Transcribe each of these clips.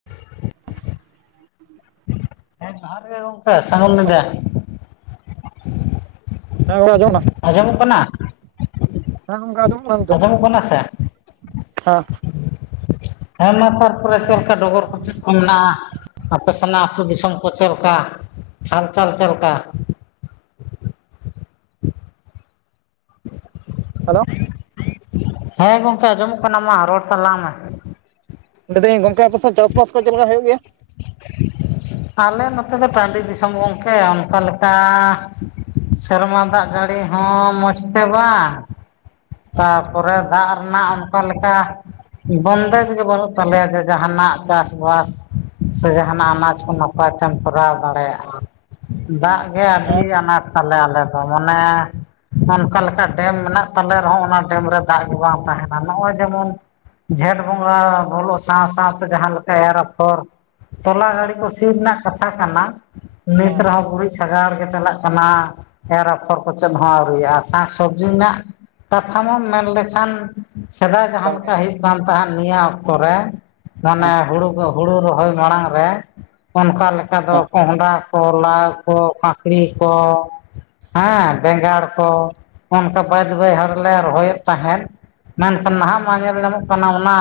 [inaudible] [inaudible] ᱦᱮᱸ ᱡᱚᱦᱟᱨ ᱜᱮ ᱜᱚᱝᱹᱠᱮ ᱥᱜᱮᱢ ᱞᱟᱹᱭᱫᱟ ᱦᱮᱸ ᱚᱱᱟᱹ ᱡᱚᱢ ᱟᱸᱡᱚᱢᱚᱼᱜ ᱠᱟᱱᱟ ᱦᱮᱸ ᱜᱚᱝᱹᱠᱟ ᱟᱫᱚᱢ ᱱᱟᱝ ᱛᱚ ᱟᱸᱡᱚᱢᱚᱜ ᱠᱟᱱᱟ ᱥᱮ? ᱦᱮᱸ ᱦᱮᱸ ᱢᱟ ᱛᱟᱨᱯᱚᱹᱨᱮ ᱪᱮᱫ ᱞᱮᱠᱟᱹ ᱰᱚᱜᱚᱨ ᱠᱚ ᱪ ᱜᱢᱹᱱᱟ ᱟᱼᱯᱮ ᱥᱮᱹᱱᱟ ᱟᱛᱳ ᱫᱤᱥᱚᱢ ᱠᱚ ᱪᱟᱞᱠᱟ ᱦᱟᱞ ᱪᱟᱞ ᱪᱟᱞᱠᱟ? [inaudible] ᱦᱮᱞᱳ ᱦᱮᱸ ᱜᱚᱝᱹᱠᱮ ᱟᱸᱡᱚᱢᱚᱼᱜ ᱠᱟᱱᱟ ᱢᱟ ᱨᱚᱲ ᱛᱟᱞᱟᱝ ᱢᱮ ᱫᱟᱹᱭᱫᱟᱹᱧ ᱜᱚᱝᱹᱠᱮ ᱟᱯᱮ ᱪᱟᱥ ᱵᱟᱥ ᱠᱚ ᱪᱮᱫ ᱞᱮᱠᱟᱜ ᱦᱩᱭᱩᱜᱹ ᱜᱮᱼᱭᱟ? [inaudible] ᱟᱞᱮ ᱱᱚᱛᱮ ᱫᱚ ᱯᱚᱱᱰᱤᱛ ᱫᱤᱥᱚᱢ ᱜᱚᱢᱠᱮ ᱚᱱᱠᱟ ᱞᱮᱠᱟ ᱥᱮᱨᱢᱟ ᱫᱟᱜ ᱡᱟᱹᱲᱤ ᱦᱚᱸ ᱢᱚᱡᱽ ᱛᱮ ᱵᱟᱝ ᱛᱟᱨᱯᱚᱨᱮ ᱫᱟᱜ ᱨᱮᱱᱟᱜ ᱚᱱᱠᱟ ᱞᱮᱠᱟ ᱵᱚᱱᱫᱮᱡᱜ ᱜᱮ ᱵᱟᱹᱱᱩᱜ ᱛᱟᱞᱮᱭᱟ ᱡᱮ ᱡᱟᱦᱟᱱᱟᱜ ᱪᱟᱥᱵᱥ ᱥᱮ ᱡᱟᱦᱱᱟᱜ ᱟᱱᱟᱡ ᱠᱚ ᱱᱟᱯᱟᱭ ᱛᱮᱢ ᱠᱚᱨᱟᱣ ᱫᱟᱲᱮᱭᱟᱜᱼᱟ ᱫᱟᱜ ᱜᱮ ᱟᱹᱰᱤ ᱦᱮᱸ ᱟᱱᱟᱴ ᱛᱟᱞᱮ ᱟᱞᱮ ᱫᱚ ᱢᱟᱱᱮ ᱚᱱᱠᱟ ᱞᱮᱠᱟ ᱰᱮᱢ ᱢᱮᱱᱟᱜ ᱛᱟᱞᱮᱭᱟ᱾ ᱨᱮᱦᱚᱸ ᱚᱱᱟ ᱰᱮᱢ ᱨᱮ ᱫᱟᱜ ᱜᱮ ᱵᱟᱝ ᱛᱟᱦᱮᱱᱟ ᱱᱚᱜᱼᱚᱭ ᱡᱮᱢᱚᱱ ᱡᱷᱮᱸᱴ ᱵᱚᱸᱜᱟ ᱵᱚᱞᱚᱜ ᱥᱟᱶ ᱥᱟᱶᱛᱮ ᱡᱟᱦᱟᱸ ᱞᱮᱠᱟ ᱮᱨ ᱟᱯᱷᱚᱨ ᱛᱚᱞᱟ ᱦᱮᱸ ᱜᱟᱹᱲᱤ ᱠᱚ ᱥ ᱨᱮᱱᱟᱜ ᱠᱟᱛᱷᱟ ᱠᱟᱱᱟ ᱱᱤᱛ ᱦᱮᱸ ᱨᱮᱦᱚᱸ ᱜᱩᱨᱤᱡ ᱥᱟᱜᱟᱲ ᱜᱮ ᱪᱟᱞᱟᱜ ᱠᱟᱱᱟ ᱮᱨ ᱟᱯᱷᱚᱨ ᱠᱚᱪᱮᱫ ᱦᱚᱸ ᱟᱹᱣᱨᱨᱤᱼᱟ ᱥᱟᱠ ᱥᱚᱵᱽᱡᱤ ᱨᱮᱱᱟᱜ ᱠᱟᱛᱷᱟᱢᱚᱢ ᱢᱮᱱ ᱞᱮᱠᱷᱟᱱ ᱥᱮᱫᱟᱭ ᱵᱟᱝᱜᱮ ᱡᱟᱦᱟᱸᱟᱸᱮ ᱞᱮᱠᱟ ᱦ ᱦᱩᱭᱩᱜ ᱠᱟᱱ ᱛᱫ ᱱᱤᱭᱟᱹ ᱚᱠᱛᱚ ᱨᱮ ᱢᱟᱱᱮ ᱦᱮᱸ ᱦᱩᱲᱩ ᱦᱩᱲᱩ ᱨᱚᱦᱚᱭ ᱢᱟᱲᱟᱝ ᱨᱮ ᱚᱱᱠᱟ ᱞᱮᱠᱟ ᱫᱚ ᱦᱮᱸ ᱠᱚᱸᱦᱰᱟ ᱠᱚᱞᱟ ᱠᱚ ᱠᱟᱠᱲᱤ ᱠᱚ ᱦᱮᱸ ᱵᱮᱸᱜᱟᱲ ᱠᱚ ᱚᱱᱠᱟ ᱵᱟᱹᱭᱦᱟᱹᱲ ᱞᱮᱮ ᱨᱚᱦᱚᱭᱮᱫ ᱛᱟᱦᱮᱸᱫ ᱢᱮᱱᱠᱷᱟᱱ ᱦᱮᱸ ᱱᱟᱦᱟᱜ ᱧᱮᱞ ᱧᱟᱢᱚᱜ ᱠᱟᱱᱟ ᱚᱱᱟ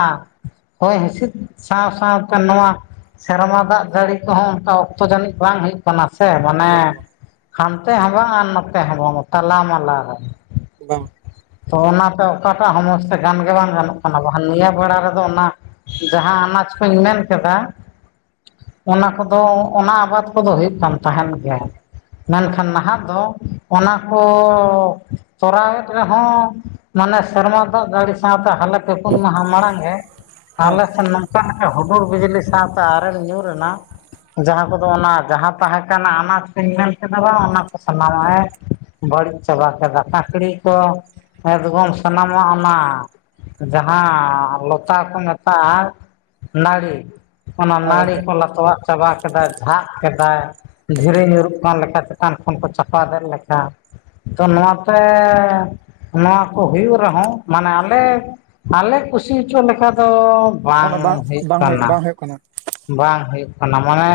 ᱦᱚᱭ ᱦᱤᱸᱥᱤᱫ ᱥᱟᱶ ᱥᱟᱶᱛᱮ ᱱᱚᱣᱟ ᱥᱮᱨᱢᱟ ᱫᱟᱜ ᱡᱟᱹᱲᱤ ᱠᱚᱦᱚᱸ ᱚᱱᱠᱟ ᱚᱠᱛᱚ ᱡᱟᱹᱱᱤᱡ ᱵᱟᱝ ᱦᱩᱭᱩᱜ ᱠᱟᱱᱟ ᱾ ᱠᱟᱱᱟ ᱥᱮ ᱢᱟᱱᱮ ᱵᱟᱝ ᱵᱟᱝ ᱦᱟᱱᱛᱮ ᱦᱚᱸ ᱵᱟᱝ ᱟᱨ ᱱᱚᱛᱮ ᱦᱚᱸ ᱵᱟᱝ ᱛᱟᱞᱟ ᱢᱟᱞᱟ ᱨᱮ ᱵᱟᱝ ᱛᱚ ᱚᱱᱟᱛᱮ ᱚᱠᱟᱴᱟᱜ ᱥᱚᱢᱚᱥᱥᱟ ᱜᱟᱱ ᱜᱮ ᱵᱟᱝ ᱜᱟᱱᱚᱜ ᱠᱟᱱᱟ ᱱᱤᱭᱟᱹ ᱵᱮᱲᱟ ᱨᱮᱫᱚ ᱚᱱᱟ ᱡᱟᱦᱟᱸ ᱟᱱᱟᱡ ᱠᱩᱧ ᱢᱮᱱᱠᱮᱫᱟ ᱚᱱᱟ ᱠᱚᱫᱚ ᱚᱱᱟ ᱟᱵᱟᱫ ᱠᱚᱫᱚ ᱦᱩᱭᱩᱜ ᱠᱟᱱ ᱛᱟᱦᱮᱸᱱ ᱜᱮᱭᱟ ᱢᱮᱱᱠᱷᱟᱱ ᱱᱟᱦᱟᱜ ᱫᱚ ᱚᱱᱟ ᱠᱚ ᱛᱚᱨᱟᱣᱮᱫ [unintelligible] ᱦᱚᱸ ᱢᱟᱱᱮ ᱥᱮᱨᱢᱟ ᱫᱚᱜ ᱡᱟᱲᱮ ᱥᱟᱶᱛᱟ ᱦᱟᱞᱟᱛ ᱯᱮ ᱯᱩᱱ ᱢᱟᱦ ᱢᱟᱲ ᱜᱮ ᱦᱮᱸ ᱟᱞᱮ ᱥᱮ ᱢᱟ ᱚ ᱦᱩᱰᱩᱨ ᱵᱤᱡᱽᱞᱤ ᱥᱟᱶᱛᱮ ᱟᱨᱮᱞ ᱧᱩᱨ ᱨᱮᱱᱟᱜ ᱡᱟᱦᱟᱸ ᱠᱚᱫᱚ ᱚᱱᱟ ᱡᱟᱦᱟᱸ ᱛᱟᱦᱮᱸ ᱠᱟᱱᱟ ᱚᱱᱟᱧ ᱢᱮᱱ ᱠᱮᱫᱟ ᱵᱟᱝ ᱚᱱᱟ ᱠᱚ ᱥᱟᱱᱟᱢᱟᱜᱮ ᱵᱟᱹᱲᱤᱡ ᱪᱟᱵᱟ ᱠᱮᱫᱟ ᱠᱟᱠᱲᱤ ᱠᱚ ᱮᱫᱽᱜᱚᱢ ᱥᱟᱱᱟᱢᱟᱜ ᱚᱱᱟ ᱡᱟᱦᱟᱸ ᱞᱚᱛᱟ ᱠᱚ ᱢᱮᱛᱟᱜᱼᱟ ᱱᱟᱹᱲᱤ ᱚᱱᱟ ᱦᱮᱸ ᱱᱟᱹᱲᱤ ᱜᱚᱝᱠᱮ ᱠᱚ ᱞᱟᱛᱣᱟᱜ ᱪᱟᱵᱟ ᱠᱮᱫᱟᱭ ᱡᱷᱟᱜ ᱠᱮᱫᱟᱭ ᱫᱷᱤᱨᱤ ᱧᱩᱨᱩᱜ ᱠᱟᱱ ᱞᱮᱠᱟ ᱪᱮᱛᱟᱱ ᱠᱷᱚᱱ ᱠᱚ ᱪᱟᱯᱟᱫᱮᱜ ᱞᱮᱠᱟ ᱛᱚ ᱱᱚᱣᱟᱛᱮ ᱱᱚᱣᱟ ᱠᱚ ᱦᱩᱭᱩᱜ ᱨᱮᱦᱚᱸ ᱢᱟᱱᱮ ᱟᱞᱮ ᱟᱞᱮ ᱠᱩᱥᱤ ᱦᱚᱪᱚ ᱞᱮᱠᱟ ᱫᱚ ᱵᱟᱝ ᱚᱱᱟ ᱦᱩᱭᱩᱜ ᱵᱟᱝ ᱠᱟᱱᱟ ᱵᱟᱝ ᱦᱩᱭᱩᱜ ᱠᱟᱱᱟ ᱵᱟᱝ ᱦᱩᱭᱩᱜ ᱠᱟᱱᱟ ᱢᱟᱱᱮ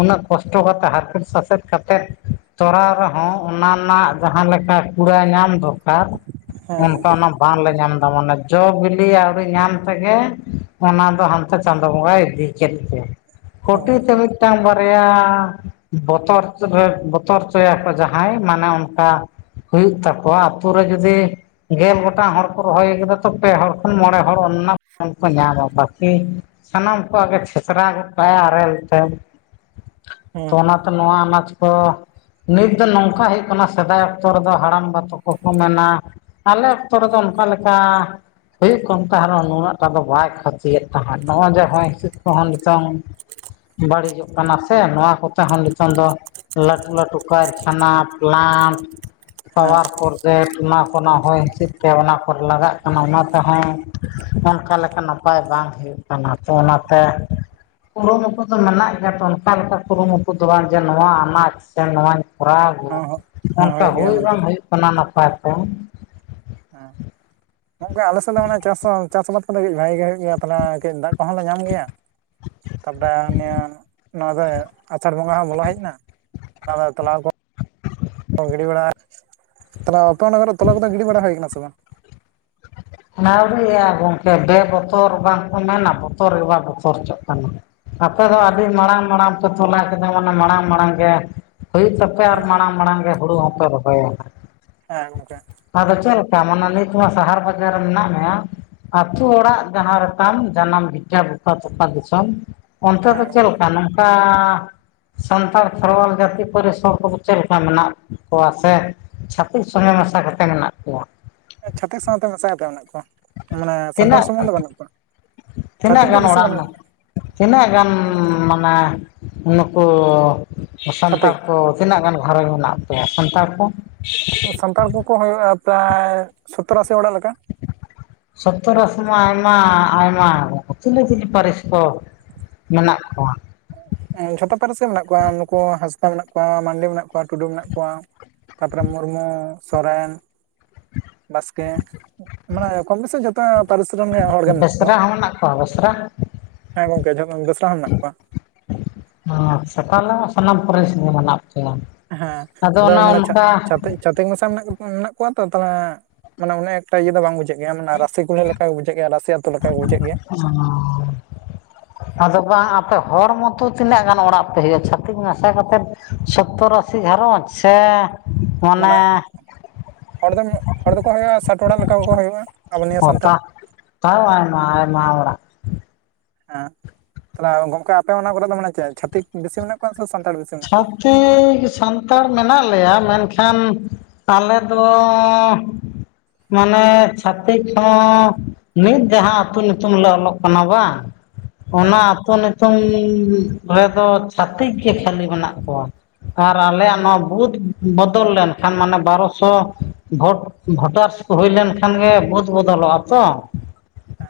ᱩᱱᱟᱹᱜ ᱠᱚᱥᱴᱚ ᱠᱟᱛᱮᱜ ᱦᱟᱠᱩᱮᱫ ᱥᱟᱥᱮᱛ ᱠᱟᱛᱮᱫ ᱛᱚᱨᱟᱣ ᱨᱮᱦᱚᱸ ᱚᱱᱟ ᱨᱮᱱᱟᱜ ᱡᱟᱦᱟᱸ ᱞᱮᱠᱟ ᱠᱩᱲᱟ ᱧᱟᱢ ᱫᱚᱨᱠᱟᱨ ᱦᱮᱸ ᱚᱱᱠᱟ ᱜᱚᱝᱠᱮ ᱚᱱᱟ ᱵᱟᱝᱞᱮ ᱧᱟᱢ ᱮᱫᱟ ᱢᱟᱱᱮ ᱡᱚ ᱵᱤᱞᱤ ᱟᱹᱣᱨᱤ ᱧᱟᱢ ᱛᱮᱜᱮ ᱚᱱᱟ ᱫᱚ ᱦᱟᱱᱛᱮ ᱪᱟᱸᱫᱳ ᱵᱚᱸᱜᱟᱭ ᱤᱫᱤᱜ ᱪᱮᱫ ᱛᱮ ᱦᱮᱸ ᱦᱮᱸ ᱠᱩᱴᱤ ᱛᱮ ᱢᱤᱫᱴᱟᱝ ᱵᱟᱨᱭᱟ ᱵᱚᱛᱚᱨ ᱨᱮ ᱵᱚᱛᱚᱨ ᱦᱚᱪᱚᱭᱟᱠᱚ ᱡᱟᱦᱟᱸᱭ ᱢᱟᱱᱮ ᱚᱱᱠᱟ ᱦᱩᱭᱩᱜ ᱛᱟᱠᱚᱣᱟ ᱟᱹᱛᱩ ᱨᱮ ᱡᱩᱫᱤ ᱜᱮᱞ ᱜᱚᱴᱟᱝ ᱦᱚᱲ ᱠᱚ ᱨᱚᱦᱚᱭ ᱠᱟᱟ ᱛᱚ ᱯᱮ ᱦᱚᱲ ᱠᱷᱚᱱ ᱢᱚᱬᱮ ᱦᱚᱲ ᱚᱱᱟ ᱨᱮᱱᱟᱜ ᱯᱷ ᱠᱚ ᱧᱟᱢᱟ ᱵᱟᱠᱤ ᱥᱟᱱᱟᱢ ᱠᱚ ᱜᱮ [unintelligible] ᱜᱚᱫᱛᱟᱭᱟ ᱟᱨᱤᱞ ᱛᱮ ᱦᱮᱸ ᱚᱱᱟᱼ ᱱᱚᱣᱟ ᱟᱱᱟᱡᱽ ᱠᱚ ᱱᱤᱛ ᱫᱚ ᱱᱚᱝᱠᱟ ᱦᱩᱭᱩᱜᱜ ᱠᱟᱱᱟ ᱥᱮᱫᱟᱭ ᱚᱠᱛᱚ ᱨᱮᱫᱚ ᱦᱟᱲᱟᱢ ᱵᱟ ᱛᱟ ᱠᱚᱠᱚ ᱢᱮᱱᱟ ᱟᱞᱮ ᱚᱠᱛᱚ ᱨᱮᱫ ᱚᱱᱠᱟ ᱞᱮᱠᱟ ᱦᱩᱭᱩᱜ ᱠᱟᱱ ᱛᱟᱦᱮ ᱨᱮᱱᱟᱚᱸ ᱱᱩᱱᱟᱹᱜ ᱴᱟ ᱫᱚ ᱵᱟᱭ ᱠᱷᱚᱛᱤᱭᱮᱫ ᱛᱟᱦᱮᱸᱫ ᱱᱚᱜᱼᱚᱭ ᱡᱮ ᱦᱚᱭ ᱦᱤᱥᱮᱫ ᱠᱚᱦᱚᱸ ᱱᱤᱛᱚᱝ ᱵᱟᱹᱲᱤᱡᱚᱜ ᱠᱟᱱᱟ ᱥᱮ ᱱᱚᱣᱟ ᱠᱚᱛᱮ ᱦᱚᱸ ᱱᱤᱛᱚᱝ ᱫᱚ ᱞᱴᱩ ᱞᱴᱩ ᱠᱟᱨᱠᱷᱟᱱᱟ ᱯᱮᱞᱟᱢ ᱯᱟᱣᱟᱨ ᱚᱱᱟ ᱯᱷᱩᱞ ᱚᱱᱟ ᱠᱚ ᱦᱚᱭ ᱦᱤᱸᱤᱥᱤᱫ ᱛᱮ ᱚᱱᱟ ᱠᱚᱨᱮ ᱞᱟᱜᱟᱜ ᱠᱟᱱᱟ ᱚᱱᱟ ᱛᱮᱦᱚᱸ ᱚᱱᱠᱟ ᱞᱮᱠᱟᱱᱟᱜ ᱟᱨ ᱵᱟᱝ ᱦᱩᱭᱩᱜ ᱠᱟᱱᱟ ᱛᱚ ᱚᱱᱟᱛᱮ ᱠᱩᱨᱩᱢᱩᱴᱩ ᱫᱚ ᱢᱮᱱᱟᱜ ᱜᱮᱭᱟ ᱛᱚ ᱚᱱᱠᱟ ᱞᱮᱠᱟ ᱠᱩᱨᱩᱢᱩᱴᱩ ᱫᱚ ᱵᱟᱝ ᱡᱮ ᱱᱚᱣᱟ ᱟᱱᱟᱴ ᱥᱮ ᱱᱚᱣᱟ ᱠᱚᱨᱟᱣ ᱜᱳ ᱦᱚᱸ ᱦᱮᱸ ᱚᱱᱠᱟ ᱦᱩᱭᱩᱜ ᱜᱮᱭᱟ ᱦᱳᱭ ᱢᱮᱱᱛᱮ ᱵᱟᱝ ᱦᱩᱭᱩᱜ ᱠᱟᱱᱟ ᱱᱟᱯᱟᱭ ᱛᱮ ᱦᱮᱸᱜᱚᱝᱞᱮ ᱟᱞᱮ ᱥᱮᱫ ᱫᱚ ᱢᱟᱱᱮ ᱪᱟᱥ ᱪᱟᱥ ᱵᱟᱫ ᱠᱚᱫᱚ ᱵᱷᱟᱜᱤ ᱜᱮ ᱦᱩᱭᱩᱜ ᱜᱮᱭᱟ ᱛᱟᱦᱮ ᱠᱟᱹᱡ ᱫᱟᱜ ᱠᱚᱦᱚ ᱞᱮ ᱧᱟᱢ ᱜᱮᱭᱟ ᱛᱟᱯᱚᱨᱮ ᱱᱤᱭᱟᱹ ᱱᱚᱣᱟ ᱫᱚ ᱟᱪᱟᱲ ᱵᱚᱸᱜᱟ ᱦᱚᱸ ᱵᱚᱞᱚ ᱦᱮᱡ ᱮᱱᱟ ᱚᱱᱟ ᱟᱫᱚ ᱛᱚᱞᱟᱠᱚ ᱚ ᱜᱤᱰᱤ ᱵᱟᱲᱟ ᱛᱟᱞᱮ ᱟᱯᱮ ᱚᱱᱟ ᱠᱚᱨᱮ ᱛᱚᱞᱟ ᱠᱚᱫᱚ ᱜᱤᱰᱤ ᱵᱟᱲᱟ ᱦᱩᱭ ᱠᱟᱱᱟ ᱥᱮ ᱵᱟᱝ ᱱᱟᱣᱲᱤᱼᱟ ᱜᱚᱝᱠᱮ ᱵᱮ ᱵᱚᱛᱚᱨ ᱵᱟᱝ ᱚᱱᱟ ᱱᱟ ᱵᱚᱛᱚᱨ ᱜᱮ ᱵᱟᱝ ᱵᱚᱛᱚᱨ ᱦᱚᱪᱚᱜ ᱠᱟᱱᱟ ᱟᱯᱮ ᱫᱚ ᱦᱮᱸ ᱟᱹᱰᱤ ᱢᱟᱲᱟᱝ ᱢᱟᱲᱟᱝ ᱯᱮ ᱛᱚᱞᱟ ᱠᱟᱫᱟ ᱢᱟᱱᱮ ᱢᱟᱲᱟᱝ ᱢᱟᱲᱟᱝ ᱜᱮ ᱦᱩᱭᱩᱜ ᱛᱟᱯᱮ ᱯᱮ ᱟᱨ ᱦᱮᱸ ᱢᱟᱲᱟᱝ ᱢᱟᱲᱟᱝ ᱜᱮ ᱦᱩᱲᱩ ᱦᱚᱸᱯᱮ ᱨᱚᱦᱚᱭᱟ ᱦᱮᱸ ᱜᱚᱝᱠᱮ ᱟᱫᱚ ᱪᱮᱫᱞᱮᱠᱟ ᱢᱟᱱᱮ ᱱᱤᱛᱦᱚ ᱥᱟᱦᱟᱨ ᱵᱟᱡᱟᱨ ᱢᱮᱱᱟᱜ ᱢᱮᱭᱟ ᱟᱛᱩ ᱚᱲᱟᱜ ᱡᱟᱦᱟᱸ ᱨᱮᱛᱟᱢ ᱡᱟᱱᱟᱢ ᱵᱷᱤᱴᱟᱹ ᱵᱚᱯᱟ ᱛᱚᱯᱷᱟ ᱫᱤᱥᱚᱢ ᱚᱱᱛᱮ ᱦᱮᱸ ᱫᱚ ᱪᱮᱫ ᱜᱚᱝᱠᱮ ᱞᱮᱠᱟ ᱱᱚᱝᱠᱟ ᱥᱟᱱᱛᱟᱲ ᱠᱷᱮᱨᱣᱟᱞ ᱡᱟᱹᱛᱤ ᱯᱟᱨᱤᱥ ᱦᱚᱲ ᱠᱚᱫᱚ ᱪᱮᱫ ᱞᱮᱠᱟ ᱢᱮᱱᱟᱜ ᱠᱚᱣᱟ ᱥᱮ ᱪᱷᱟᱹᱛᱤᱥ ᱥᱚᱸᱜᱮ ᱢᱮᱥᱟ ᱠᱟᱛᱮ ᱢᱮᱱᱟᱜ ᱠᱚᱣᱟ ᱪᱷᱟᱛᱤᱠ ᱥᱟᱶᱛᱮ ᱢᱮᱥᱟ ᱠᱟᱛᱮ ᱢᱮᱱᱟᱜ ᱠᱚᱣᱟ ᱢᱟᱱᱮ ᱥᱟᱱᱛᱟᱲ ᱛᱤᱱᱟᱹᱜ ᱥᱩᱢᱩᱝ ᱫᱚ ᱵᱟᱹᱱᱩᱜ ᱠᱚᱣᱟ ᱛᱤᱱᱟᱹᱜ ᱪᱷᱟᱹᱛᱤᱠ ᱫᱚ ᱜᱟᱱ ᱵᱮᱥᱤ ᱚᱲᱟᱜ ᱵᱟᱹᱱᱩᱜ ᱢᱟ ᱠᱚᱣᱟ ᱛᱤᱱᱟᱹᱜ ᱜᱟᱱ [unintelligible] ᱱᱩᱠᱩ ᱥᱟᱱᱛᱟᱲ ᱪᱷᱟᱹᱛᱤᱠ ᱠᱚ ᱛᱤᱱᱟᱹᱜ ᱜᱟᱱ ᱜᱷᱟᱨᱚᱸᱡᱽ ᱢᱮᱱᱟᱜ ᱠᱟᱣᱟ ᱥᱟᱱᱛᱟᱲ ᱠᱚ ᱥᱟᱱᱛᱟᱲ ᱠᱚᱠᱚ ᱦᱩᱭᱩᱜᱼᱟ ᱯᱨᱟᱭ ᱥᱚᱛᱛᱚᱨ ᱟᱥᱤ ᱚᱲᱟᱜ ᱞᱮᱠᱟ ᱥᱚᱛᱛᱚᱨ ᱟᱥᱤ ᱢᱟ ᱟᱭᱢᱟ ᱟᱭᱢᱟ ᱪᱤᱞᱤ ᱪᱤᱞᱤ ᱯᱟᱨᱤᱥ ᱠᱚ ᱢᱮᱱᱟᱜ ᱠᱚᱣᱟ? ᱡᱷᱚᱛᱚ ᱯᱟᱹᱨᱤᱥ ᱜᱮ ᱢᱮᱱᱟᱜ ᱠᱚᱣᱟ ᱱᱩᱠᱩ ᱦᱟᱸᱥᱫᱟ ᱢᱮᱱᱟᱜ ᱠᱚᱣᱟ ᱢᱟᱱᱰᱤ ᱢᱮᱱᱟᱜ ᱠᱚᱣᱟ ᱴᱩᱰᱩ ᱢᱮᱱᱟᱜ ᱠᱚᱣᱟ᱾ ᱛᱟᱯᱚᱨᱮ ᱢᱩᱨᱢᱩ, ᱥᱚᱨᱮᱱ ᱵᱟᱥᱠᱮ ᱢᱟᱱᱮ ᱠᱚᱢ ᱵᱮᱥᱤ ᱡᱚᱛ -ᱛᱚ ᱯᱟᱨᱤᱥ ᱨᱮᱱ ᱜᱮ ᱦᱚᱲ ᱜᱮ ᱢᱮᱱᱟᱜ ᱠᱚᱣᱟ᱾ ᱵᱮᱥᱨᱟ ᱦᱚᱸ ᱢᱮᱱᱟᱜ ᱠᱚᱣᱟ ᱵᱮᱥᱨᱟ ᱦᱮᱸ ᱜᱚᱝᱠᱮ ᱡᱚᱛᱚ ᱵᱮᱥᱨᱟ ᱦᱚᱸ ᱢᱮᱱᱟᱜ ᱠᱚᱣᱟ᱾ ᱮᱸ ᱥᱮ ᱛᱟᱦᱞᱮ ᱥᱟᱱᱟᱢ ᱯᱟᱹᱨᱤᱥ ᱜᱮ ᱢᱮᱱᱟᱜ ᱯᱮᱭᱟ᱾ ᱦᱮᱸ ᱟᱫᱚ ᱚᱱᱮ ᱢᱟᱱᱮ ᱪᱷᱟᱛ ᱚᱱᱠᱟ ᱪᱷᱟᱛᱤᱠ ᱪᱷᱟᱛᱤᱠ ᱢᱮᱥᱟ ᱢᱮᱱᱟᱜ ᱠᱚᱣᱟ ᱛᱚ ᱛᱟᱦᱞᱮ ᱢᱟᱱᱮ ᱩᱱᱟ ᱮᱠᱴᱟ ᱤᱭᱟᱹ ᱫᱚ ᱵᱟᱝ ᱵᱩᱡᱷᱟᱹᱜ ᱜᱮᱭᱟ ᱢᱟᱱᱮ ᱨᱟᱥᱤ ᱠᱩᱞᱤ ᱞᱮᱠᱟ ᱜᱮ ᱵᱩᱡᱷᱟᱹᱣ ᱜᱮᱭᱟ ᱨᱟᱹᱥᱤ ᱟᱹᱛᱩ ᱞᱮᱠᱟ ᱵᱩᱡᱷᱟᱹᱜ ᱜᱮᱭᱟ᱾ [unintelligible] ᱟᱫᱚ ᱵᱟᱝ ᱟᱯᱮ ᱦᱚᱲ ᱢᱚᱛᱚ ᱛᱤᱱᱟᱹᱜ ᱜᱟᱱ ᱚᱲᱟᱜ ᱯᱮ ᱦᱩᱭᱩᱜᱼᱟ ᱪᱷᱟᱹᱛᱤᱠ ᱢᱟᱥᱟ ᱠᱟᱛᱮᱫ? ᱥᱚᱛᱛᱚᱨ ᱟᱥᱤ ᱜᱷᱟᱨᱚᱸᱡᱽ ᱥᱮ ᱢᱟᱱᱮ ᱦᱚᱲ ᱫᱚ ᱦᱚᱲ ᱫᱚᱠᱚ ᱦᱩᱭᱩᱜᱼᱟ ᱥᱟᱴ ᱚᱲᱟᱜ ᱞᱮᱠᱟ ᱠᱚᱠᱟ ᱦᱩᱭᱩᱜᱼᱟ᱾ ᱟᱵᱚ ᱛ ᱱᱤᱭᱟᱹ ᱥᱟᱱᱛᱟᱲ ᱛᱟ ᱛᱟᱣ ᱟᱭᱢᱟ ᱟᱭᱢᱟ ᱟᱲᱟᱜ᱾ ᱦᱮᱸ ᱛᱟᱞᱦᱮ ᱜᱚᱝᱠᱮ ᱟᱯᱮ ᱚᱱᱟ ᱠᱚᱨᱮ ᱫᱚ ᱢᱟᱱᱮ ᱪᱮᱫ ᱪᱷᱟᱹᱛᱤᱠ ᱵᱮᱥᱤ ᱢᱮᱱᱟᱜ ᱠᱚᱣᱟ ᱥᱮ ᱥᱟᱱᱛᱟᱲ ᱵᱤᱥᱤ? ᱪᱷᱟᱹᱛᱤ ᱥᱟᱱᱛᱟᱲ ᱢᱮᱱᱟᱜ ᱞᱮᱭᱟ ᱢᱮᱱᱠᱷᱟᱱ ᱟᱞᱮ ᱫᱚ ᱢᱟᱱᱮ ᱪᱷᱟᱹᱛᱤᱠ ᱦᱚᱸ ᱱᱤᱛ ᱡᱟᱦᱟᱸ ᱟᱹᱛᱩ ᱧᱩᱛᱩᱢ ᱞᱮ ᱚᱞᱚᱜ ᱠᱟᱱᱟ ᱵᱟᱝ ᱦᱮᱸ ᱚᱱᱟ ᱟᱹᱛᱳ ᱧᱩᱛᱩᱢ ᱨᱮᱫᱚ ᱪᱷᱟᱹᱛᱤᱠ ᱜᱮ ᱠᱷᱟᱹᱞᱤ ᱢᱮᱱᱟᱜ ᱠᱚᱣᱟ᱾ ᱟᱨ ᱟᱞᱮᱭᱟᱜ ᱱᱚᱣᱟ ᱵᱩᱫ ᱵᱚᱫᱚᱞ ᱞᱮᱱᱠᱷᱟᱱ ᱢᱟᱱᱮ ᱵᱟᱨᱚᱥᱚ ᱵᱷᱳᱴ ᱵᱷᱳᱴᱟᱨᱥ ᱠᱚ ᱦᱩᱭ ᱞᱮᱱ ᱠᱷᱟᱱ ᱜᱮ ᱵᱩᱫ ᱵᱚᱫᱚᱞᱚᱜᱼᱟ ᱛᱚ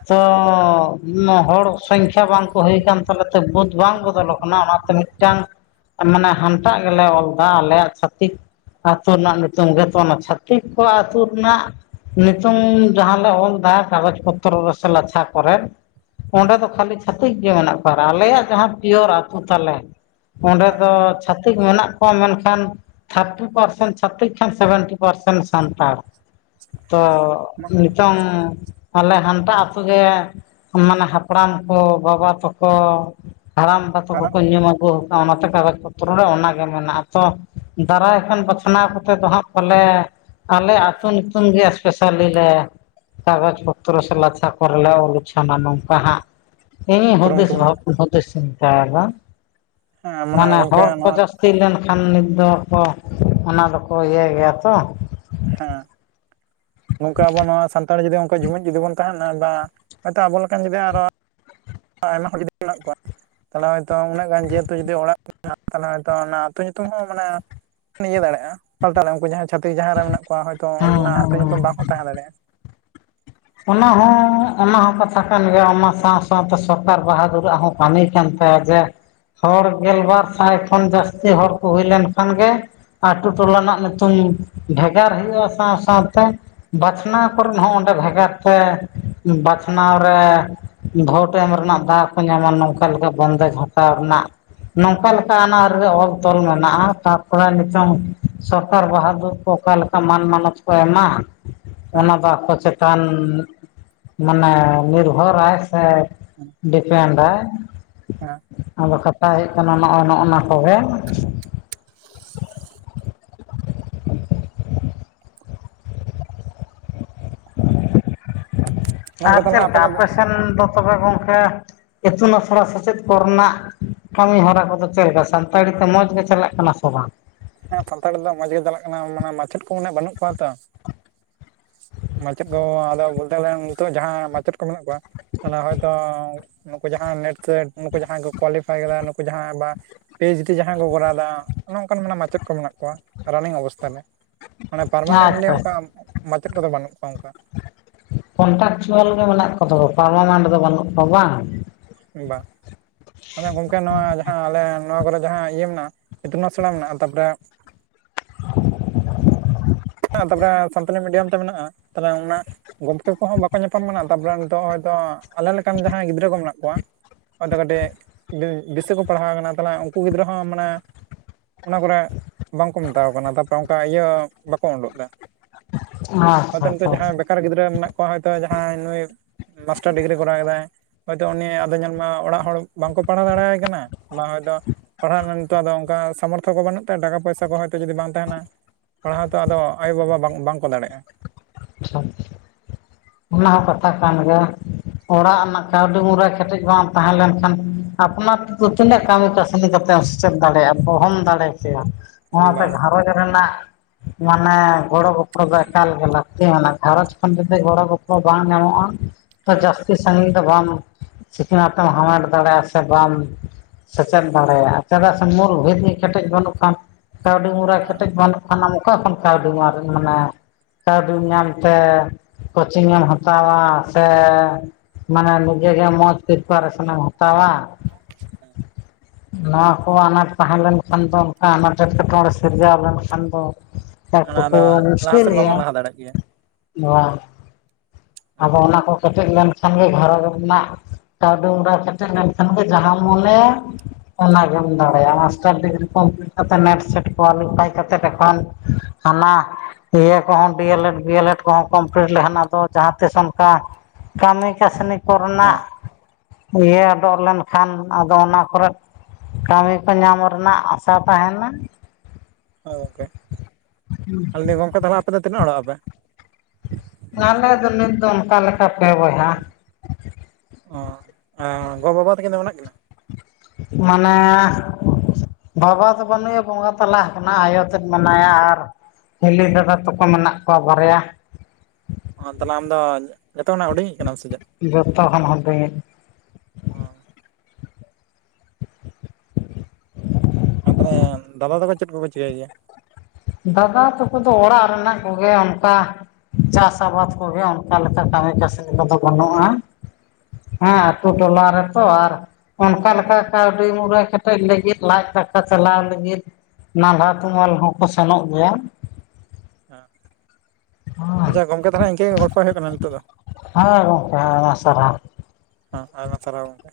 ᱛᱚ ᱛᱚ ᱩᱱᱟᱜ ᱦᱚᱲ ᱥᱚᱝᱠᱷᱟ ᱵᱟᱝᱠᱚ ᱦᱩᱭ ᱟᱠᱟᱱ ᱛᱟᱞᱮ ᱛᱮ ᱵᱩᱫ ᱵᱟᱝ ᱵᱚᱫᱚᱞᱚᱜ ᱠᱟᱱᱟ ᱚᱱᱟᱛᱮ ᱢᱤᱫᱴᱟᱝ ᱢᱟᱱᱮ ᱦᱟᱱᱴᱟᱜ ᱜᱮᱞᱮ ᱚᱞ ᱮᱫᱟ ᱟᱞᱮᱭᱟᱜ ᱪᱷᱟᱹᱛᱤᱠ ᱟᱹᱛᱩ ᱨᱮᱱᱟᱜ ᱧᱩᱛᱩᱢ ᱜᱮᱛᱚ ᱚᱱᱟ ᱪᱷᱟᱹᱛᱤᱠ ᱠᱚᱣᱟ ᱟᱹᱛᱩ ᱨᱮᱱᱟᱜ ᱱᱤᱛᱚᱝ ᱡᱟᱦᱟᱸᱞᱮ ᱚᱞ ᱫᱟ ᱠᱟᱜᱚᱡ ᱯᱚᱛᱨᱚ ᱨᱮ ᱥᱮ ᱞᱟᱪᱷᱟ ᱠᱚᱨᱮᱫ᱾ ᱚᱱᱰᱮ ᱦᱮᱸ ᱫᱚ ᱠᱷᱟᱹᱞᱤ ᱪᱷᱟᱹᱛᱤᱠ ᱜᱮ ᱢᱮᱱᱟᱜ ᱠᱚᱣᱟ ᱟᱞᱮᱭᱟᱜ ᱡᱟᱦᱟᱸ ᱯᱤᱭᱳᱨ ᱟᱹᱛᱩ ᱛᱟᱞᱮ ᱚᱸᱰᱮ ᱦᱮᱸ ᱪᱷᱟᱹᱛᱤᱠ ᱢᱮᱱᱟᱜ ᱠᱚᱣᱟ ᱢᱮᱱᱠᱷᱟᱱ ᱛᱷᱟᱨᱴᱤ ᱯᱟᱨᱥᱮᱱᱴ ᱪᱷᱟᱹᱛᱤᱠ ᱠᱷᱟᱱ ᱥᱮᱵᱷᱮᱱᱴᱤ ᱯᱟᱨᱥᱮᱱ ᱥᱟᱱᱛᱟᱲ ᱛᱚ ᱦᱮᱸ ᱱᱤᱛᱚᱝ ᱟᱞᱮ ᱦᱟᱱᱴᱟᱜ ᱟᱹᱛᱩ ᱜᱮ ᱢᱟᱱᱮ ᱦᱟᱯᱲᱟᱢ ᱠᱚ ᱵᱟᱵᱟ ᱛᱟᱠᱚ ᱦᱟᱲᱟᱢ ᱛᱟᱠᱚ ᱦᱟᱨᱟᱜ ᱠᱚ ᱧᱩᱢ ᱟᱠᱚ ᱠᱟᱱᱟ ᱚᱱᱟᱛᱮ ᱜᱟᱜᱚᱡ ᱯᱚᱛᱨᱚ ᱨᱮ ᱚᱱᱟᱜᱮ ᱢᱮᱱᱟᱜᱼᱟ ᱛᱚ ᱫᱟᱨᱟᱭ ᱠᱷᱟᱱ ᱵᱟᱪᱷᱱᱟᱣ ᱠᱟᱛᱮ ᱫᱚ ᱦᱟᱸᱜ ᱯᱟᱞᱮ ᱟᱞᱮ ᱟᱛᱩ ᱧᱩᱛᱩᱢ ᱜᱮ ᱮᱥᱯᱮᱥᱟᱞᱤ ᱞᱮ ᱠᱟᱜᱚᱡᱽ ᱯᱚᱛᱨᱚ ᱥᱮ ᱞᱟᱪᱷᱟ ᱠᱚᱨᱮ ᱞᱮ ᱚᱞ ᱩᱪᱷᱟᱱᱟ ᱟᱱ ᱯᱟᱦᱟᱜ ᱤᱧ ᱦᱩᱫᱤᱥ ᱠᱩᱨᱩᱢᱩᱴᱩ ᱵᱷᱟᱵ ᱢᱮᱱᱟᱜᱼᱟ ᱦᱩᱫᱤᱥ ᱪᱤᱱᱛᱟᱹᱭ ᱫᱟ᱾ ᱦᱮᱸ ᱢᱟᱱᱮ ᱜᱩ ᱦᱚᱲ ᱠᱚ ᱡᱟᱹᱥᱛᱤ ᱞᱮᱱᱠᱷᱟᱱ ᱱᱤᱛ ᱫᱚ ᱠᱚ ᱚᱱᱟ ᱫᱚᱠᱚ ᱤᱭᱟᱹ ᱜᱮᱭᱟ ᱛᱚ ᱦᱮᱸ ᱱᱚᱝᱠᱟ ᱟᱵᱚ ᱱᱚᱣᱟ ᱥᱟᱱᱛᱟᱲ ᱡᱩᱫᱤ ᱡᱩᱢᱤᱫ ᱡᱩᱫᱤ ᱵᱚᱱ ᱛᱟᱦᱮᱱᱟ ᱵᱟ ᱟᱵᱚ ᱞᱮᱠᱟᱱ ᱡᱩᱫᱤ ᱟᱨᱚ ᱟᱭᱢᱟ ᱦᱚᱲ ᱡᱩᱫᱤ ᱢᱮᱱᱟᱜ ᱠᱚᱣᱟ᱾ ᱛᱟᱦᱚᱞᱮ ᱦᱚᱭᱛᱳ ᱩᱱᱟᱹᱜ ᱜᱟᱱ ᱡᱮᱦᱮᱛᱩ ᱡᱩᱫᱤ ᱚᱲᱟᱜ ᱢᱮᱱᱟᱜᱼᱟ ᱛᱟᱦᱮ ᱦᱚᱭᱛᱚ ᱚᱱᱟ ᱟᱹᱛᱩ ᱧᱩᱛᱩᱢ ᱦᱚᱸ ᱢᱟᱱᱮ ᱤᱭᱟᱹ ᱫᱟᱲᱮᱭᱟᱜᱼᱟ ᱯᱟᱞᱴᱟᱣ ᱩᱱᱠᱩ ᱡᱟᱦᱟᱸᱭ ᱪᱷᱟᱹᱛᱤᱠ ᱡᱟᱦᱟᱸ ᱨᱮ ᱢᱮᱱᱟᱜ ᱠᱚᱣᱟ ᱦᱚᱭᱛᱳ ᱦᱮᱸ ᱚᱸᱰᱮᱱᱟᱜ ᱦᱮᱸ ᱟᱛᱳ ᱧᱩᱛᱩᱢ ᱦᱮᱸ ᱵᱟᱝ ᱦᱚᱸ ᱛᱟᱦᱮᱸ ᱫᱟᱲᱮᱭᱟᱜᱼᱟ᱾ ᱚᱱᱟ ᱦᱚᱸ ᱚᱱᱟ ᱦᱚᱸ ᱠᱟᱛᱷᱟ ᱠᱟᱱ ᱜᱮᱭᱟ ᱚᱱᱟ ᱥᱟᱶ ᱥᱟᱶᱛᱮ ᱥᱚᱨᱠᱟᱨ ᱵᱟᱦᱟ ᱫᱩᱨᱟᱜ ᱦᱚᱸ ᱠᱟᱹᱢᱤ ᱠᱟᱱ ᱛᱟᱭᱟ ᱡᱮ ᱦᱚᱲ ᱜᱮᱞᱵᱟᱨ ᱥᱟᱭ ᱠᱷᱚᱱ ᱡᱟᱹᱥᱛᱤ ᱦᱚᱲ ᱠᱚ ᱦᱩᱭ ᱞᱮᱱ ᱠᱷᱟᱱ ᱜᱮ ᱟᱛᱩ ᱴᱚᱞᱟ ᱨᱮᱱᱟᱜ ᱧᱩᱛᱩᱢ ᱵᱷᱮᱜᱟᱨ ᱦᱩᱭᱩᱜᱼᱟ ᱥᱟᱶ ᱥᱟᱶᱛᱮ ᱵᱟᱪᱷᱱᱟᱣ ᱠᱚᱨᱮᱫ ᱦᱚᱸ ᱚᱸᱰᱮ ᱵᱷᱮᱜᱟᱨ ᱛᱮ ᱵᱟᱪᱷᱱᱟᱣ ᱨᱮ ᱵᱷᱳᱴ ᱮᱢ ᱨᱮᱱᱟᱜ ᱫᱟᱣ ᱠᱚ ᱧᱟᱢᱟ ᱱᱚᱝᱠᱟ ᱞᱮᱠᱟ ᱵᱚᱱᱫᱮᱡ ᱦᱟᱛᱟᱣ ᱨᱮᱱᱟᱜ ᱱᱚᱝᱠᱟ ᱞᱮᱠᱟ ᱟᱱᱟ ᱟᱹᱨᱤ ᱨᱮ ᱚᱞ ᱛᱚᱞ ᱢᱮᱱᱟᱜᱼᱟ᱾ ᱛᱟᱨᱯᱚᱨᱮ ᱱᱤᱛᱚᱝ ᱥᱚᱨᱠᱟᱨ ᱵᱟᱦᱟ ᱫᱩᱨ ᱠᱚ ᱚᱠᱟ ᱞᱮᱠᱟ ᱢᱟᱱ ᱢᱟᱱᱚᱛ ᱠᱚ ᱮᱢᱟ? ᱦᱮᱸ ᱚᱱᱟ ᱫᱚ ᱟᱠᱚ ᱪᱮᱛᱟᱱ ᱢᱟᱱᱮ ᱱᱤᱨᱵᱷᱚᱨᱟᱭ᱾ ᱥᱮ ᱰᱤᱯᱮᱱᱮᱱᱰᱟᱭ ᱦᱮᱸ ᱟᱫᱚ ᱠᱟᱛᱷᱟ ᱦᱩᱭᱩᱜ ᱠᱟᱱᱟ ᱱᱚᱜᱼᱚᱭ ᱱᱚᱜᱼᱱᱟ ᱠᱚᱜᱮ ᱟᱨ ᱜᱚᱝᱠᱮ ᱛᱟᱦᱚᱞᱮ ᱪᱮᱫ ᱟᱯᱮ ᱞᱮᱠᱟ ᱫᱚ ᱟᱯᱮᱥᱮᱱ ᱫᱚ ᱛᱚᱵᱮ ᱜᱚᱝᱠᱮ ᱤᱛᱩᱱ ᱟᱥᱲᱟ ᱥᱮᱪᱮᱫ ᱠᱚᱨᱮᱱᱟᱜ ᱠᱟᱹᱢᱤ ᱦᱚᱨᱟ ᱠᱚᱫᱚ ᱪᱮᱫ ᱞᱮᱠᱟ ᱥᱟᱱᱛᱟᱲᱤ ᱛᱮ ᱢᱚᱡᱽ ᱜᱮ ᱪᱟᱞᱟᱜ ᱠᱟᱱᱟ ᱥᱮ ᱵᱟᱝ? ᱦᱮᱸ ᱥᱟᱱᱛᱟᱲᱤ ᱫᱚ ᱢᱚᱸᱡᱽ ᱜᱮ ᱪᱟᱞᱟᱜ ᱠᱟᱱᱟ ᱢᱟᱱᱮ ᱢᱟᱪᱮᱫ ᱠᱚ ᱤᱱᱟ. ᱜ ᱵᱟᱹᱱᱩᱜ ᱠᱚᱣᱟ ᱛᱚ ᱢᱟᱪᱮᱫ ᱠᱚ ᱟᱫᱚ ᱵᱚᱞᱛᱮ ᱱᱤᱛᱚᱜ ᱡᱟᱦᱟᱸ ᱢᱟᱪᱮᱫ ᱠᱚ ᱢᱮᱱᱟᱜ ᱠᱚᱣᱟ ᱛᱟᱦᱞᱮ ᱦᱚᱭᱛᱳ ᱱᱩᱠᱩ ᱡᱟᱦᱟᱸ ᱱᱮᱴ ᱥᱮ ᱱᱩᱠᱩ ᱡᱟᱦᱟᱸᱭ ᱠᱚ ᱠᱳᱣᱟᱞᱤᱯᱷᱟᱭ ᱟᱠᱟᱫᱟ ᱱᱩᱠᱩ ᱡᱟᱦᱟᱸ ᱵᱟ ᱯᱤ ᱮᱪ ᱰᱤ ᱡᱟᱦᱟᱸᱭ ᱠᱚ ᱠᱚᱨᱟᱣ ᱮᱫᱟ ᱱᱚᱜ ᱱᱚᱠᱟᱱ ᱢᱟ ᱪᱮᱫ ᱠᱚ ᱢᱮᱱᱟᱜ ᱠᱚᱣᱟ ᱨᱟᱱᱤᱝ ᱚᱵᱚᱥᱛᱟ ᱨᱮ ᱢᱟᱱᱮ ᱯᱟᱨᱢᱟᱱᱮᱱᱴᱞᱤ ᱟᱪᱪᱷᱟ ᱚᱱᱠᱟ ᱢᱟᱪᱮᱫ ᱠᱚᱫᱚ ᱵᱟᱹᱱᱩᱜ ᱠᱚᱣᱟ ᱚᱱᱠᱟ ᱠᱚᱱᱴᱟᱠᱪᱩᱣᱮᱞ ᱜᱮ ᱢᱮᱱᱟᱜ ᱠᱚ ᱫᱚ [unintelligible] ᱯᱟᱨᱢᱮᱱᱴ ᱫᱚ ᱵᱟᱹᱱᱩᱜ ᱠᱚᱣᱟ ᱵᱟᱝ? ᱵᱟᱝ ᱟᱞᱮ ᱜᱚᱝᱠᱮ ᱱᱚᱣᱟ ᱡᱟᱦᱟᱸ ᱟᱞᱮ ᱱᱚᱣᱟ ᱠᱚᱨᱮ ᱡᱟᱦᱟᱸ ᱤᱭᱟᱹ ᱢᱮᱱᱟᱜᱼᱟ ᱤᱛᱩᱱ ᱟᱥᱲᱟ ᱢᱮᱱᱟᱜᱼᱟ ᱛᱟᱯᱚᱨᱮ [unintelligible] [unintelligible] ᱛᱟᱯᱚᱨᱮ ᱥᱟᱱᱛᱟᱞᱤ ᱢᱤᱰᱤᱭᱟᱢ ᱛᱮ ᱢᱮᱱᱟᱜᱼᱟ ᱛᱮ ᱚᱱᱟ ᱜᱚᱝᱠᱮ ᱠᱚᱦᱚᱸ ᱵᱟᱠᱚ ᱧᱟᱯᱟᱢ ᱠᱟᱱᱟ ᱛᱟᱨᱯᱚᱨᱮ ᱱᱤᱛᱚᱜ ᱟᱞᱮ ᱞᱮᱠᱟᱱ ᱡᱟᱦᱟᱸᱭ ᱜᱤᱫᱽᱨᱟᱹ ᱠᱚ ᱢᱮᱱᱟᱜ ᱠᱚᱣᱟ ᱦᱚᱭᱛᱳ ᱠᱟᱹᱴᱤᱡ ᱵᱤᱥᱟᱹ ᱠᱚ ᱯᱟᱲᱦᱟᱣ ᱟᱠᱟᱱᱟ ᱛᱟᱦᱚᱞᱮ ᱩᱱᱠᱩ ᱜᱤᱫᱽᱨᱟᱹ ᱦᱚᱸ ᱢᱟᱱᱮ ᱚᱱᱟ ᱠᱚᱨᱮ ᱵᱟᱝᱠᱚ ᱢᱮᱛᱟᱣ ᱟᱠᱚ ᱠᱟᱱᱟ [unintelligible] ᱚᱱᱠᱟ ᱤᱭᱟᱹ ᱵᱟᱠᱚ ᱩᱰᱩᱠ ᱟᱪᱪᱷᱟ ᱮᱫᱟ ᱟᱪᱪᱷᱟ ᱱᱤᱛᱚᱜ ᱡᱟᱦᱟᱸ ᱚᱠᱟᱨ ᱜᱤᱫᱽᱨᱟᱹ ᱢᱮᱱᱟᱜ ᱠᱚᱣᱟ ᱦᱚᱭᱛᱳ ᱡᱟᱦᱟᱸᱭ ᱱᱩᱭ ᱢᱟᱥᱴᱟᱨ ᱰᱤᱜᱽᱨᱤ ᱠᱚᱨᱟᱣ ᱮᱫᱟᱭ ᱦᱚᱭᱛᱚ ᱩᱱᱤ ᱟᱫᱚ ᱧᱮᱞ ᱢᱮ ᱚᱲᱟᱜ ᱦᱚᱲ ᱵᱟᱝᱠᱚ ᱯᱟᱲᱦᱟᱣ ᱫᱟᱲᱮᱭᱟᱭ ᱠᱟᱱᱟ ᱢᱟ ᱦᱚᱭᱛᱚ ᱯᱟᱲᱦᱟᱜ ᱨᱮᱱᱟᱜ ᱱᱤᱛᱚᱜ ᱫᱚ ᱚᱱᱠᱟ ᱥᱟᱢᱚᱨᱛᱷᱚ ᱠᱚ ᱵᱟᱹᱱᱩᱜ ᱛᱟᱭᱟ ᱴᱟᱠᱟ ᱯᱚᱭᱥᱟ ᱠᱚ ᱦᱚᱭᱛᱳ ᱡᱩᱫᱤ ᱵᱟᱝ ᱛᱟᱦᱮᱱᱟ ᱯᱟᱲᱦᱟᱣ ᱛᱚ ᱟᱫᱚ ᱟᱭᱳ ᱵᱟᱵᱟ ᱵᱟᱝ ᱵᱟᱝᱠᱚ ᱫᱟᱲᱮᱭᱟᱜᱼᱟ ᱟᱪᱪᱷᱟ ᱚᱱᱟ ᱦᱚᱸ ᱠᱟᱛᱷᱟ ᱠᱟᱱ ᱜᱮᱭᱟ ᱚᱲᱟᱜ ᱨᱮᱱᱟᱜ ᱠᱟᱹᱣᱰᱤ ᱢᱩᱨᱟᱹᱭ ᱠᱟᱹᱴᱤᱡ ᱵᱟᱝ ᱛᱟᱦᱮᱸ ᱞᱮᱱᱠᱷᱟᱱ ᱟᱯᱱᱟᱨ ᱛᱤᱱᱟᱹᱜ ᱠᱟᱹᱢᱤ ᱠᱟᱹᱥᱱᱤ ᱠᱟᱛᱮᱢ ᱪᱮᱫ ᱫᱟᱲᱮᱭᱟᱜᱼᱟ ᱚᱦᱚᱢ ᱫᱟᱲᱮ ᱠᱮᱭᱟ ᱚᱱᱟᱛᱮ ᱵᱟᱝ ᱜᱷᱟᱨᱚᱡᱽ ᱨᱮᱱᱟᱜ ᱢᱟᱱᱮ ᱜᱳᱲᱳ ᱜᱳᱯᱚᱲᱳ ᱫᱚ ᱮᱠᱟᱞ ᱜᱮ ᱞᱟ ᱛᱮᱦᱮᱱᱟ ᱜᱷᱟᱸᱨᱚᱸᱡᱽ ᱠᱷᱚᱱ ᱡᱩᱫᱤ ᱜᱳᱲᱳ ᱜᱳᱯᱚᱲᱳ ᱵᱟᱝ ᱧᱟᱢᱚᱜᱼᱟ ᱡᱟᱹᱥᱛᱤ ᱥᱟᱺᱜᱤᱧ ᱫᱚ ᱵᱟᱝ ᱥᱤᱠᱷᱱᱟᱹᱛ ᱮᱢ ᱦᱟᱢᱮᱴ ᱫᱟᱲᱮᱭᱟᱜᱼᱟ ᱥᱮ ᱵᱟᱢ ᱥᱮᱪᱮᱫ ᱫᱟᱲᱮᱭᱟᱜᱼᱟ ᱪᱮᱫᱟᱜ ᱥᱮ ᱢᱩᱞ ᱵᱷᱤᱛ ᱠᱮᱴᱮᱡ ᱵᱟᱹᱱᱩᱜ ᱠᱷᱟᱱ ᱠᱟᱹᱣᱰᱤ ᱢᱩᱨᱟᱹᱭ ᱠᱮᱴᱮᱡ ᱵᱟᱹᱱᱩᱜ ᱠᱷᱟᱱ ᱟᱢ ᱚᱠᱟ ᱠᱷᱚᱱ ᱠᱟᱹᱣᱰᱤᱢ ᱢᱟᱱᱮ ᱠᱟᱹᱣᱰᱤᱢ ᱧᱟᱢ ᱛᱮ ᱠᱚᱪᱤᱝ ᱮᱢ ᱦᱟᱛᱟᱣᱟ ᱥᱮ ᱢᱟᱱᱮ ᱡᱮᱜᱮ ᱢᱚᱡᱽ [unintelligible] ᱦᱟᱛᱟᱣᱟ [inaudible] ᱱᱚᱣᱟ ᱠᱚ ᱟᱱᱟᱴ ᱛᱟᱦᱮᱸ ᱞᱮᱱᱠᱷᱟᱱ ᱫᱚ ᱚᱱᱠᱟ ᱟᱱᱟᱴ ᱮᱸᱴᱠᱮᱴᱚᱬᱮ ᱥᱤᱨᱡᱟᱹᱣ ᱞᱮᱱᱠᱷᱟᱱ ᱫᱚ ᱟᱨ ᱚᱱᱟ ᱟᱫᱚ ᱛᱳᱯᱳᱱ ᱞᱟᱦᱟ ᱢᱤᱥᱴᱮᱱ ᱥᱮᱫ ᱞᱮᱭᱟ ᱵᱟᱵᱚᱱ ᱞᱟᱦᱟ ᱫᱟᱲᱮᱭᱟᱜ ᱜᱮᱭᱟ ᱱᱚᱣᱟ ᱟᱫᱚ ᱚᱱᱟ ᱠᱚ ᱠᱮᱴᱮᱡ ᱞᱮᱱᱠᱷᱟᱱ ᱜᱮ ᱜᱷᱟᱨᱚᱸᱡᱽ ᱨᱮᱱᱟᱜ ᱠᱟᱹᱣᱰᱤ ᱢᱩᱨᱟ. ᱭ ᱠᱮᱴᱮᱡ ᱞᱮᱱᱠᱷᱟᱱ ᱜᱮ ᱡᱟᱦᱟᱢ ᱢᱚᱱᱮᱭᱟ ᱚᱱᱟᱜᱮᱢ ᱫᱟᱲᱮᱭᱟᱜᱼᱟ ᱢᱟᱥᱴᱟᱨ ᱰᱤᱜᱽᱨᱤ ᱠᱚᱢᱯᱤ ᱪᱤᱠᱟ. ᱛᱮ ᱱᱮᱴ ᱥᱮᱴ ᱠᱚᱞᱤᱯᱷᱟᱭ ᱠᱟᱛᱮ ᱮᱠᱷᱚᱱ ᱦᱟᱱᱟ ᱤᱭᱟᱹ ᱠᱚᱦᱚᱸ D L Ed B L Ed ᱠᱚᱦᱚᱸ ᱠᱚᱢᱯᱞᱤᱴ ᱞᱮᱠᱷᱟᱱ ᱟᱫᱚ ᱡᱟᱦᱟᱸ ᱛᱤᱥ ᱚᱱᱠᱟ ᱠᱟᱹᱢᱤ ᱠᱟᱹᱥᱱᱤ ᱠᱚᱨᱮᱱᱟᱜ ᱦᱮᱸ ᱤᱭᱟᱹ ᱚᱰᱚᱜ ᱞᱮᱱᱠᱷᱟᱱ ᱟᱫᱚ ᱚᱱᱟ ᱠᱚᱨᱮ ᱠᱟᱹᱢᱤ ᱠᱚ ᱧᱟᱢᱚᱜ ᱨᱮᱱᱟᱜ ᱟᱥᱟ ᱛᱟᱦᱮᱱᱟ ᱦᱚᱭ ᱜᱚᱝᱠᱮ ᱟᱫᱚ ᱜᱚᱝᱠᱮ ᱛᱟᱦᱚᱞᱮ ᱟᱯᱮ ᱫᱚ ᱛᱤᱱᱟᱹᱜ ᱦᱚᱲᱚᱜ ᱟᱯᱮ ᱟᱞᱮ ᱫᱚ ᱱᱤᱛ ᱫᱚ ᱚᱱᱠᱟ ᱞᱮᱠᱟ ᱯᱮ ᱵᱚᱭᱦᱟ ᱚ.. ᱟ.. ᱜᱚ-ᱵᱟᱵᱟ ᱛᱟᱹᱠᱤᱱ ᱫᱚ ᱢᱮᱱᱟᱜ ᱠᱤᱱᱟ ᱢᱟᱱᱮᱻᱮ ᱵᱟᱵᱟ ᱫᱚ ᱵᱟᱹᱱᱩᱜᱭᱟ ᱵᱚᱸᱜᱟ ᱛᱟᱞᱟ ᱟᱠᱟᱱᱟᱭ ᱟᱭᱚ ᱛᱮᱜ ᱢᱮᱱᱟᱭᱟ ᱟᱨ ᱦᱤᱞᱤ ᱫᱟᱫᱟ ᱛᱟᱠᱚ ᱢᱮᱱᱟᱜ ᱠᱚᱣᱟ ᱵᱟᱨᱭᱟ ᱚ.. ᱛᱟᱦᱚᱞᱮ ᱟᱢᱫᱚ ᱡᱚᱛᱚ ᱠᱷᱚᱱᱟᱜ ᱦᱩᱰᱤᱧ ᱤᱡ ᱠᱟᱱᱟᱢ ᱥᱮ ᱪᱮᱫ ᱡᱚᱛᱚ ᱠᱷᱚᱱ ᱦᱩᱰᱤᱧ ᱤᱡ ᱚᱸ ᱟᱨ ᱛᱟᱦᱚᱞᱮ ᱫᱟᱫᱟ ᱛᱚᱠᱚ ᱪᱮᱫ ᱠᱚᱠᱚ ᱪᱤᱠᱟᱹᱭ ᱜᱮᱭᱟ ᱫᱟᱫᱟ ᱛᱚᱠᱚ ᱫᱚ ᱚᱲᱟᱜ ᱨᱮᱱᱟᱜ ᱠᱚᱜᱮ ᱚᱱᱠᱟ ᱪᱟᱥ ᱟᱵᱟᱫ ᱠᱚᱜᱮ ᱚᱱᱠᱟ ᱞᱮᱠᱟ ᱠᱟᱹᱢᱤ ᱠᱟᱹᱥᱱᱤ ᱠᱚᱫᱚ ᱵᱟᱹᱱᱩᱜᱼᱟ ᱦᱮᱸ ᱟᱛᱩ ᱴᱚᱞᱟ ᱨᱮᱛᱚ ᱟᱨ ᱚᱱᱠᱟ ᱞᱮᱠᱟ ᱠᱟᱹᱣᱰᱤ ᱢᱩᱨᱟᱹᱭ ᱠᱮᱴᱮᱡ ᱞᱟᱹᱜᱤᱫ ᱞᱟᱡ ᱫᱟᱠᱟ ᱪᱟᱞᱟᱣ ᱞᱟᱹᱜᱤᱫ ᱱᱟᱞᱦᱟ ᱛᱩᱢᱞ ᱦᱚᱸᱠᱚ ᱥᱮᱱᱚᱜ ᱜᱮᱭᱟ ᱦᱮᱸ ᱟᱪᱪᱷᱟ ᱜᱚᱝᱠᱮ ᱛᱟᱦᱚᱞᱮ ᱤᱱᱠᱟᱹ ᱜᱮ ᱜᱚᱞᱯᱷᱚ ᱦᱩᱭᱩᱜ ᱠᱟᱱᱟ ᱱᱤᱛᱚᱜ ᱫᱚ ᱦᱮᱸ ᱜᱚᱝᱠᱮ ᱦᱮᱸᱟᱭᱢᱟ ᱥᱟᱨᱦᱟᱣ ᱦᱚᱸ ᱟᱭᱢᱟ ᱥᱟᱨᱦᱟᱣ ᱜᱚᱝᱠᱮ